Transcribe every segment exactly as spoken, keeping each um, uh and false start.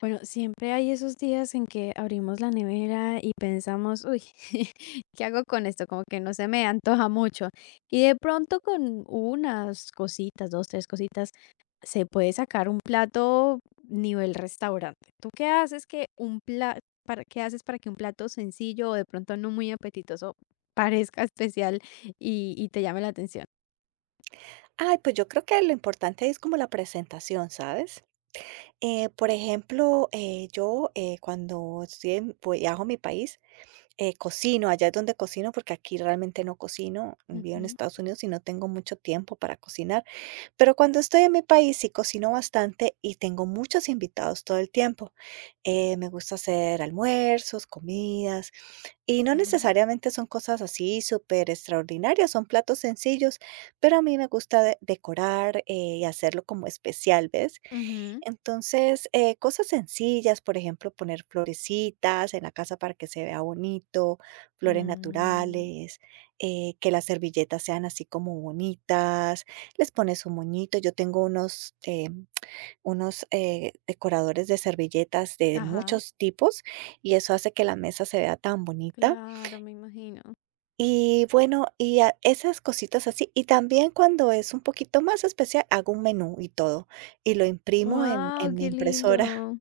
Bueno, siempre hay esos días en que abrimos la nevera y pensamos, uy, ¿qué hago con esto? Como que no se me antoja mucho. Y de pronto con unas cositas, dos, tres cositas, se puede sacar un plato nivel restaurante. ¿Tú qué haces que un plato, para, qué haces para que un plato sencillo o de pronto no muy apetitoso parezca especial y, y te llame la atención? Ay, pues yo creo que lo importante es como la presentación, ¿sabes? Eh, por ejemplo, eh, yo eh, cuando estoy en- viajo a mi país, eh, cocino, allá es donde cocino, porque aquí realmente no cocino, vivo en Ujú, Estados Unidos y no tengo mucho tiempo para cocinar, pero cuando estoy en mi país sí cocino bastante y tengo muchos invitados todo el tiempo. Eh, me gusta hacer almuerzos, comidas, y no ajá, necesariamente son cosas así súper extraordinarias, son platos sencillos, pero a mí me gusta de- decorar eh, y hacerlo como especial, ¿ves? ujú, Entonces, eh, cosas sencillas, por ejemplo, poner florecitas en la casa para que se vea bonito, flores mm, naturales, eh, que las servilletas sean así como bonitas, les pones un moñito, yo tengo unos, eh, unos eh, decoradores de servilletas de ajá, muchos tipos y eso hace que la mesa se vea tan bonita. claro, me imagino. Y bueno, y a esas cositas así. Y también cuando es un poquito más especial, hago un menú y todo, y lo imprimo en en Wow, mi qué impresora. lindo.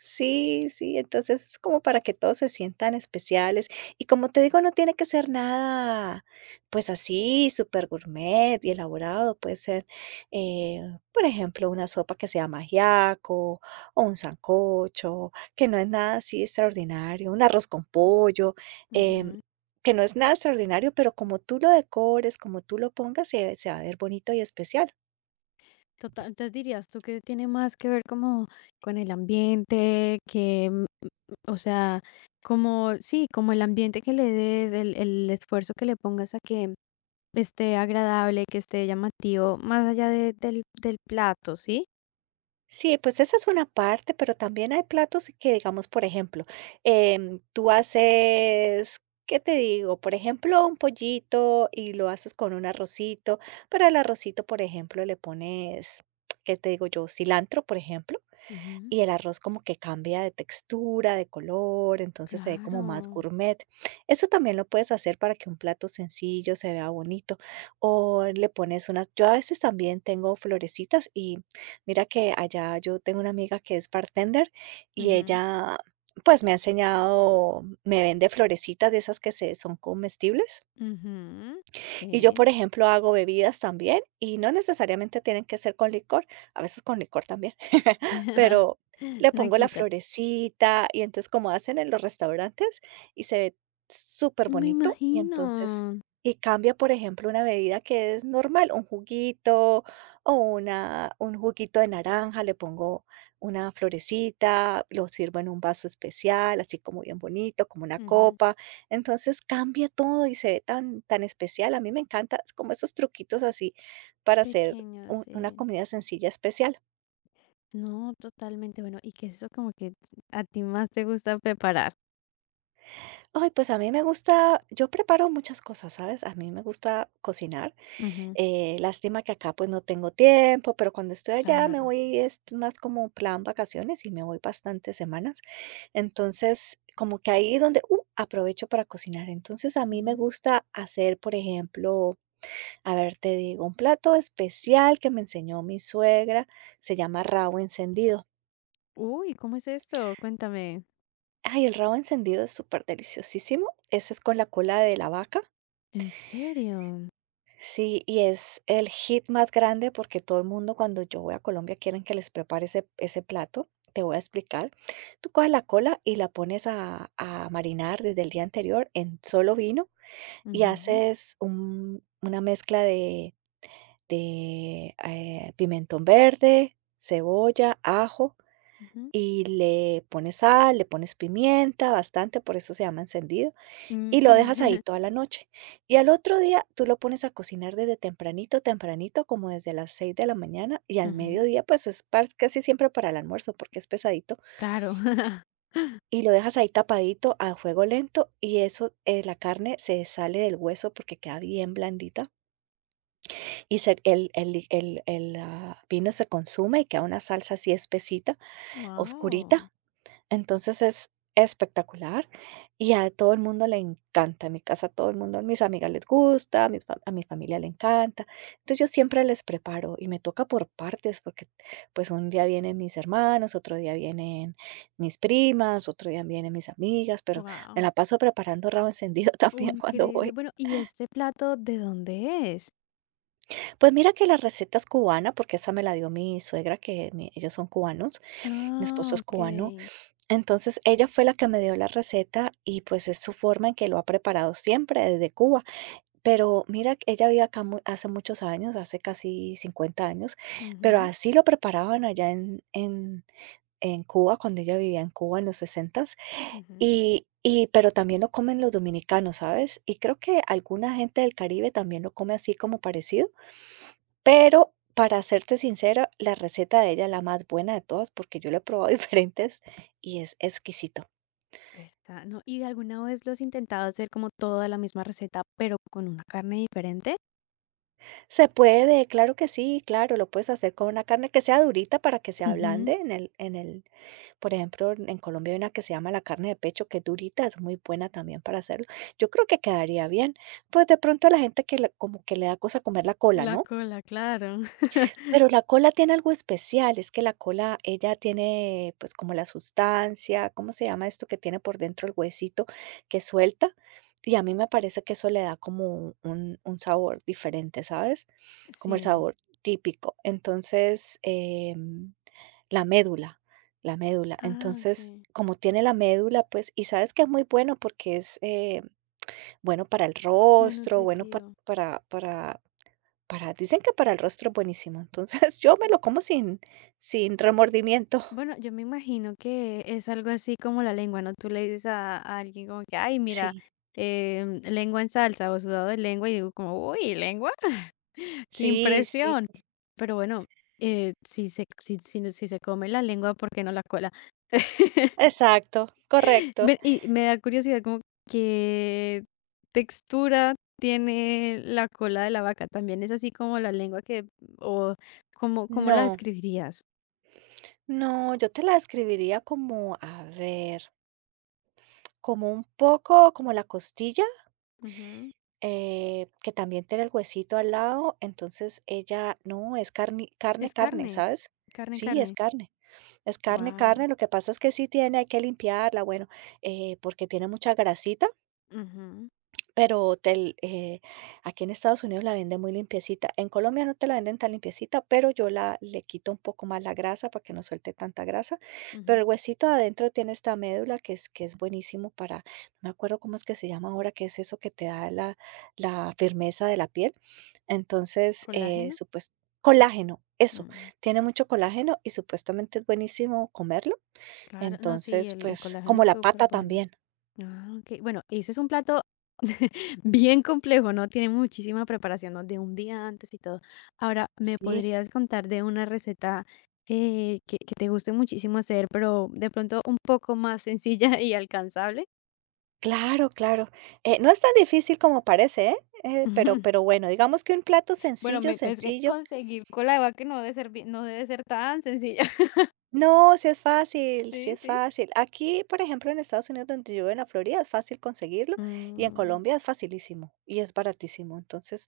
Sí, sí, entonces es como para que todos se sientan especiales. Y como te digo, no tiene que ser nada, pues así, súper gourmet y elaborado. Puede ser, eh, por ejemplo, una sopa que sea ajiaco o un sancocho, que no es nada así extraordinario, un arroz con pollo, em, Ujú. que no es nada extraordinario, pero como tú lo decores, como tú lo pongas, se, se va a ver bonito y especial. Total, entonces dirías tú que tiene más que ver como con el ambiente, que O sea, como, sí, como el ambiente que le des, el, el esfuerzo que le pongas a que esté agradable, que esté llamativo, más allá de- del, del plato, ¿sí? Sí, pues esa es una parte, pero también hay platos que, digamos, por ejemplo, em, tú haces, ¿qué te digo? Por ejemplo, un pollito y lo haces con un arrocito, pero al arrocito, por ejemplo, le pones, ¿qué te digo yo? Cilantro, por ejemplo, Ujú. y el arroz como que cambia de textura, de color, entonces se ve como Claro. más gourmet. Eso también lo puedes hacer para que un plato sencillo se vea bonito, o le pones unas, yo a veces también tengo florecitas, y mira que allá yo tengo una amiga que es bartender y Ujú, ella pues me ha enseñado, me vende florecitas de esas que se, son comestibles. ujú. Y yo, Sí. por ejemplo, hago bebidas también y no necesariamente tienen que ser con licor, a veces con licor también, pero le No pongo la quita. florecita y entonces como hacen en los restaurantes, y se ve súper Me bonito y imagino. entonces, y cambia, por ejemplo, una bebida que es normal, un juguito o una, un juguito de naranja, le pongo una florecita, lo sirvo en un vaso especial, así como bien bonito, como una Ujú. copa. Entonces cambia todo y se ve tan, tan especial. A mí me encanta es como esos truquitos así para hacer Pequeño, un- una sí. comida sencilla especial. No, totalmente bueno. Y que eso como que a ti más te gusta preparar. Ay, pues a mí me gusta, yo preparo muchas cosas, ¿sabes? A mí me gusta cocinar. Ujú. Eh, lástima que acá pues no tengo tiempo, pero cuando estoy allá me Claro. voy, es más como plan vacaciones y me voy bastantes semanas. Entonces, como que ahí donde uh, aprovecho para cocinar. Entonces, a mí me Ujú. gusta hacer, por ejemplo, A ver, te digo, un plato especial que me enseñó mi suegra se llama rabo encendido. Uy, ¿cómo es esto? Cuéntame. Ay, el rabo encendido es súper deliciosísimo. Ese es con la cola de la vaca. ¿En serio? Sí, y es el hit más grande porque todo el mundo cuando yo voy a Colombia quieren que les prepare ese, ese plato. Te voy a explicar. Tú coges la cola y la pones a, a marinar desde el día anterior en solo vino, y Ujú, haces un- una mezcla de, de eh, pimentón verde, cebolla, ajo, ujú. y le pones sal, le pones pimienta, bastante, por eso se llama encendido, y lo dejas ahí Mm. toda la noche. Y al otro día tú lo pones a cocinar desde tempranito, tempranito, como desde las seis de la mañana, y al Ujú. mediodía, pues es par- casi siempre para el almuerzo porque es pesadito, Claro. y lo dejas ahí tapadito a fuego lento, y eso, eh, la carne se sale del hueso porque queda bien blandita, y se- el, el- el- el, ah, vino se consume y queda una salsa así espesita, Wow, oscurita. Entonces es espectacular y a todo el mundo le encanta. En mi casa todo el mundo, a mis amigas les gusta, a mis fa- a mi familia le encanta. Entonces yo siempre les preparo y me toca por partes porque pues un día vienen mis hermanos, otro día vienen mis primas, otro día vienen mis amigas, pero me wow. la paso preparando rabo encendido Oh, también cuando increíble. voy. Bueno, ¿y este plato de dónde es? Pues mira que la receta es cubana porque esa me la dio mi suegra, que mi- ellos son cubanos, mi esposo Ah, es ok. cubano. Entonces ella fue la que me dio la receta y pues es su forma en que lo ha preparado siempre desde Cuba. Pero mira, que ella vive acá mu- hace muchos años, hace casi cincuenta años, pero Ujú, así lo preparaban allá en, en, en Cuba, cuando ella vivía en Cuba en los sesentas. ujú. Y, y, pero también lo comen los dominicanos, ¿sabes? Y creo que alguna gente del Caribe también lo come así como parecido. Pero para serte sincera, la receta de ella es la más buena de todas porque yo la he probado diferentes, y es exquisito. ¿Verdad? No, ¿y alguna vez lo has intentado hacer como toda la misma receta, pero con una carne diferente? Se puede, claro que sí, claro, lo puedes hacer con una carne que sea durita para que se ablande Ujú. en el en el Por ejemplo, en en Colombia hay una que se llama la carne de pecho, que es durita, es muy buena también para hacerlo. Yo creo que quedaría bien. Pues, de pronto a la gente que le como que le da cosa comer la cola, La ¿no? cola, claro. Pero la cola tiene algo especial, es que la cola, ella tiene pues como la sustancia, ¿cómo se llama esto que tiene por dentro el huesito que suelta? Y a mí me parece que eso le da como un, un sabor diferente, ¿sabes? Como el Sí. sabor típico. Entonces, em, la médula, la médula. Ah, ok. Entonces, como tiene la médula, pues, y sabes que es muy bueno porque es eh, bueno para el Muy rostro, bueno pa- nutritivo. para, para para dicen que para el rostro es buenísimo, entonces yo me lo como sin sin remordimiento. Bueno, yo me imagino que es algo así como la lengua, ¿no? Tú le dices a, a alguien como que, ay, mira, Sí, em, lengua en salsa o sudado de lengua y digo como, uy, lengua, qué sí, sí, impresión. sí. Pero bueno, eh, si se, si, si no- si se come la lengua, ¿por qué no la cola? Exacto, correcto. Ve. Y me da curiosidad como qué textura tiene la cola de la vaca. También es así como la lengua que, o, ¿cómo, cómo la No, describirías? no, yo te la describiría como, a ver, como un poco como la costilla, Ujú. eh, que también tiene el huesito al lado, entonces ella no, es carne, carne, Es carne, carne, ¿sabes? carne, Sí, es carne. carne. Es carne, Wow. carne, lo que pasa es que sí tiene, hay que limpiarla, bueno, eh, porque tiene mucha grasita. Ujú, Pero del, eh, aquí en Estados Unidos la venden muy limpiecita. En Colombia no te la venden tan limpiecita, pero yo la le quito un poco más la grasa para que no suelte tanta grasa. Pero ujú. el huesito de adentro tiene esta médula que es, que es buenísimo para, no me acuerdo cómo es que se llama ahora, que es eso que te da la, la firmeza de la piel. Entonces, eh, ¿Colágeno? supues- colágeno, eso, Mm, tiene mucho colágeno y supuestamente es buenísimo comerlo. claro. No, sí, Entonces, el el pues, colágeno como es la súper pata bueno. también. Ah, okey. Bueno, ese es un plato bien complejo, ¿no? Tiene muchísima preparación, ¿no? De un día antes y todo. Ahora, ¿me Sí. podrías contar de una receta, eh, que que te guste muchísimo hacer, pero de pronto un poco más sencilla y alcanzable? Claro, claro. Eh, no es tan difícil como parece, ¿eh? Eh, pero pero bueno, digamos que un plato Bueno, sencillo, me es que sencillo. conseguir cola de vaca no debe ser bien no debe ser tan sencilla. No, sí es fácil, sí Sí, es sí. fácil. Aquí, por ejemplo, en Estados Unidos, donde yo vivo, en la Florida, es fácil conseguirlo, y en Mm, Colombia es facilísimo y es baratísimo. Entonces,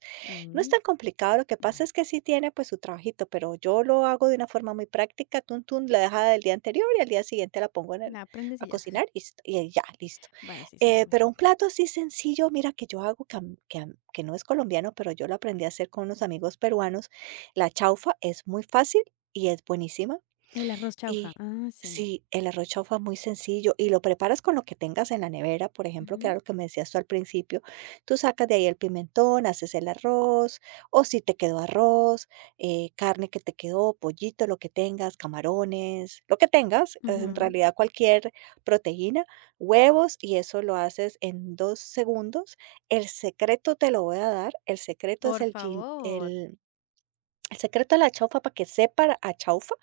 no es mm, tan complicado, lo que pasa bueno, es que sí tiene pues su trabajito, pero yo lo hago de una forma muy práctica, tun, tun, la dejada del día anterior, y al día siguiente la pongo en el- la aprendes a y ya. cocinar y, s- y ya, listo. Bueno, sí, suena Eh, muy Pero un sencillo. plato así sencillo, mira, que yo hago, que, a m- que a m- que no es colombiano, pero yo lo aprendí a hacer con unos amigos peruanos, la chaufa es muy fácil y es buenísima. El arroz chaufa. Y Ah, sí. sí, el arroz chaufa es muy sencillo y lo preparas con lo que tengas en la nevera, por ejemplo, que era Ujú. lo que me decías tú al principio. Tú sacas de ahí el pimentón, haces el arroz, o si te quedó arroz, eh, carne que te quedó, pollito, lo que tengas, camarones, lo que tengas, es en Ujú. realidad cualquier proteína, huevos, y eso lo haces en dos segundos. El secreto te lo voy a dar, el secreto es Por el, gin- favor. el, el secreto de la chaufa para que sepa a chaufa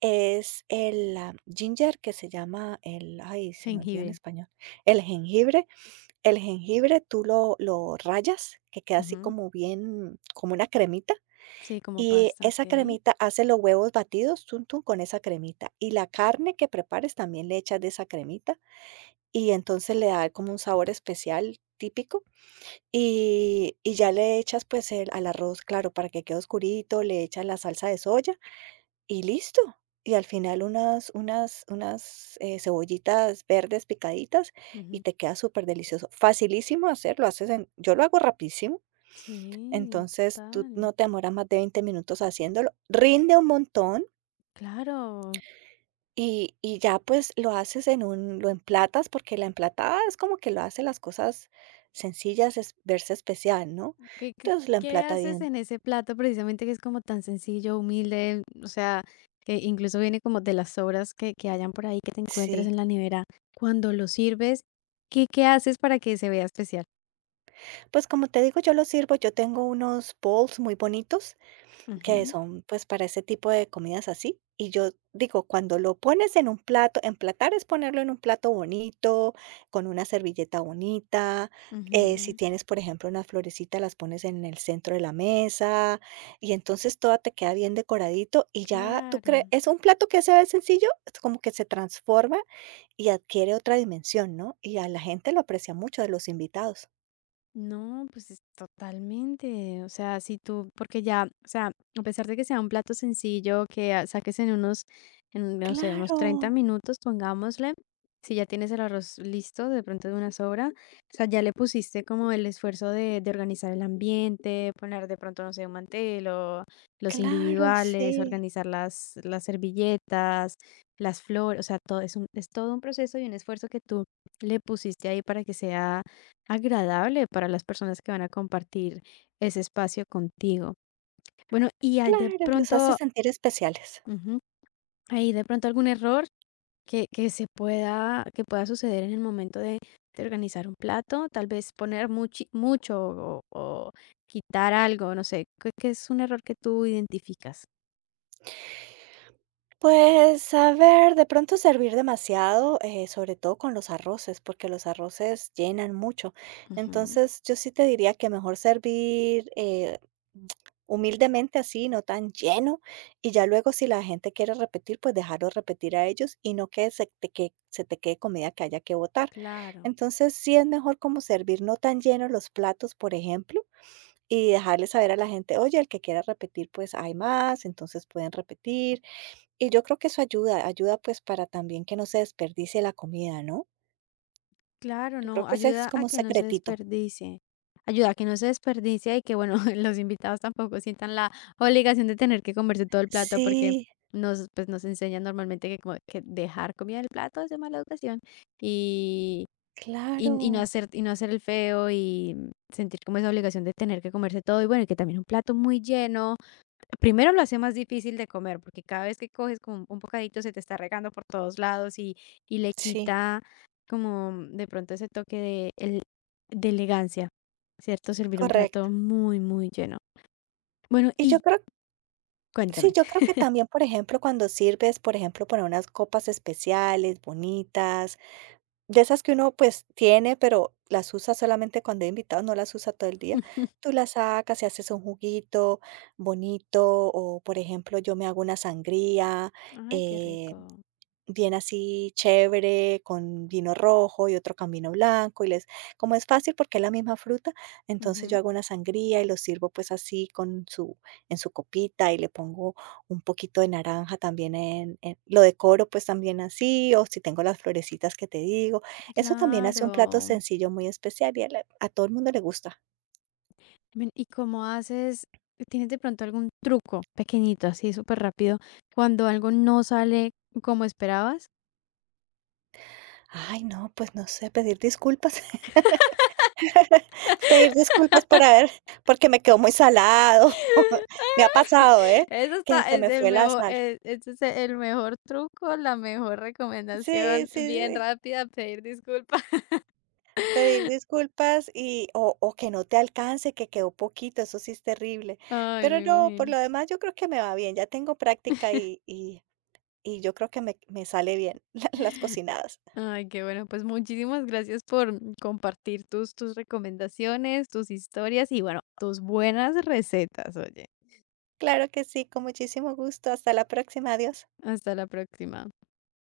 es el, ah, ginger, que se llama el, ay, se me olvidó en Jengibre. español, el jengibre. El jengibre tú lo lo rayas, que queda así Ujú. como bien, como una cremita, Sí, como y pasta, esa ok. cremita hace los huevos batidos, tun, tun, con esa cremita, y la carne que prepares también le echas de esa cremita, y entonces le da como un sabor especial típico, y y ya le echas, pues, el al arroz, claro, para que quede oscurito, le echas la salsa de soya y listo. Y al final unas unas unas, eh, cebollitas verdes picaditas y Ujú. te queda súper delicioso. Facilísimo hacerlo, haces en yo lo hago rapidísimo, Sí, entonces tú total. no te demoras más de veinte minutos haciéndolo. Rinde un montón Claro. y y ya, pues, lo haces en un lo emplatas, porque la emplatada es como que lo hace las cosas sencillas es verse especial, ¿no? ¿Qué, qué, Entonces, lo qué emplata haces bien. en ese plato precisamente que es como tan sencillo, humilde? O sea, que incluso viene como de las sobras que, que hayan por ahí que te encuentres Sí. en la nevera. Cuando lo sirves, ¿qué, qué haces para que se vea especial? Pues, como te digo, yo lo sirvo, yo tengo unos bowls muy bonitos que Ujú, son pues para ese tipo de comidas así. Y yo digo, cuando lo pones en un plato, emplatar es ponerlo en un plato bonito, con una servilleta bonita. Eh, si ujú. tienes, por ejemplo, unas florecitas, las pones en el centro de la mesa y entonces todo te queda bien decoradito y ya tú crees, Claro. es un plato que se ve sencillo, es como que se transforma y adquiere otra dimensión, ¿no? Y a la gente lo aprecia mucho de los invitados. No, pues es totalmente, o sea, si tú, porque ya, o sea, a pesar de que sea un plato sencillo, que ah, saques en unos, en, no sé, unos Claro, treinta minutos, pongámosle, si ya tienes el arroz listo, de pronto de una sobra, o sea, ya le pusiste como el esfuerzo de, de organizar el ambiente, poner de pronto, no sé, un mantel o los claro, individuales, sí, organizar las, las servilletas, las flores, o sea, todo es un, es todo un proceso y un esfuerzo que tú le pusiste ahí para que sea agradable para las personas que van a compartir ese espacio contigo. Bueno, y hay de claro, los hace pronto, sentir especiales. ujú, hay de pronto algún error que, que se pueda, que pueda suceder en el momento de, de organizar un plato, tal vez poner muchi- mucho o, o quitar algo, no sé, que, es un error que tú identificas. Pues, a ver, de pronto servir demasiado, eh, sobre todo con los arroces, porque los arroces llenan mucho. Ujú, Entonces, yo sí te diría que mejor servir, eh, humildemente así, no tan lleno, y ya luego si la gente quiere repetir, pues dejarlo repetir a ellos y no que se te que se te quede comida que haya que botar. claro. Entonces, sí es mejor como servir no tan llenos los platos, por ejemplo, y dejarle saber a la gente: "Oye, el que quiera repetir, pues hay más, entonces pueden repetir". Y yo creo que eso ayuda, ayuda pues para también que no se desperdicie la comida, ¿no? Claro, Yo creo no, que ese es ayuda como a un que no se secretito. desperdicie, ayuda a que no se desperdicie y que, bueno, los invitados tampoco sientan la obligación de tener que comerse todo el plato porque Sí, nos, pues, nos enseñan normalmente que, como que dejar comida en el plato es de mala educación y, y, y no claro. hacer, y no hacer el feo y sentir como esa obligación de tener que comerse todo y bueno, y que también un plato muy lleno primero lo hace más difícil de comer, porque cada vez que coges como un bocadito se te está regando por todos lados y, y le Sí, quita como mm, de pronto ese toque de, el- de elegancia, ¿cierto? Servir un correcto. plato muy, muy lleno. Bueno, Y yo y creo sí, cuéntame. yo creo que también, por ejemplo, cuando sirves, por ejemplo, para unas copas especiales, bonitas, de esas que uno pues tiene, pero las usa solamente cuando hay invitados, no las usa todo el día. Tú las sacas y haces un juguito bonito o, por ejemplo, yo me hago una sangría, Ay, qué eh rico. bien así chévere, con vino rojo y otro con vino blanco, y les como es fácil porque es la misma fruta, entonces yo Ujú. hago una sangría y lo sirvo, pues, así con su en su copita y le pongo un poquito de naranja también en en lo decoro, pues, también así, o si tengo las florecitas que te digo. Eso también hace un plato Claro. sencillo muy especial y a la a todo el mundo le gusta. Ven, ¿y cómo haces? ¿Tienes de pronto algún truco pequeñito, así súper rápido, cuando algo no sale como esperabas? Ay, no, pues, no sé, pedir disculpas. Pedir disculpas para ver, porque me quedó muy salado. Me ha pasado, ¿eh? Eso Que está, se es me el fue la mejor, sal. es ese es el mejor truco, la mejor Sí, recomendación, sí, bien sí. rápida, pedir disculpas. Pedir disculpas y o o que no te alcance, que quedó poquito, eso sí es terrible. Ay, Pero me no, por imagino. lo demás yo creo que me va bien, ya tengo práctica y y y yo creo que me me sale bien las cocinadas. Ay, qué bueno. Pues muchísimas gracias por compartir tus, tus recomendaciones, tus historias y bueno, tus buenas recetas, oye. Claro que sí, con muchísimo gusto. Hasta la próxima, adiós. Hasta la próxima.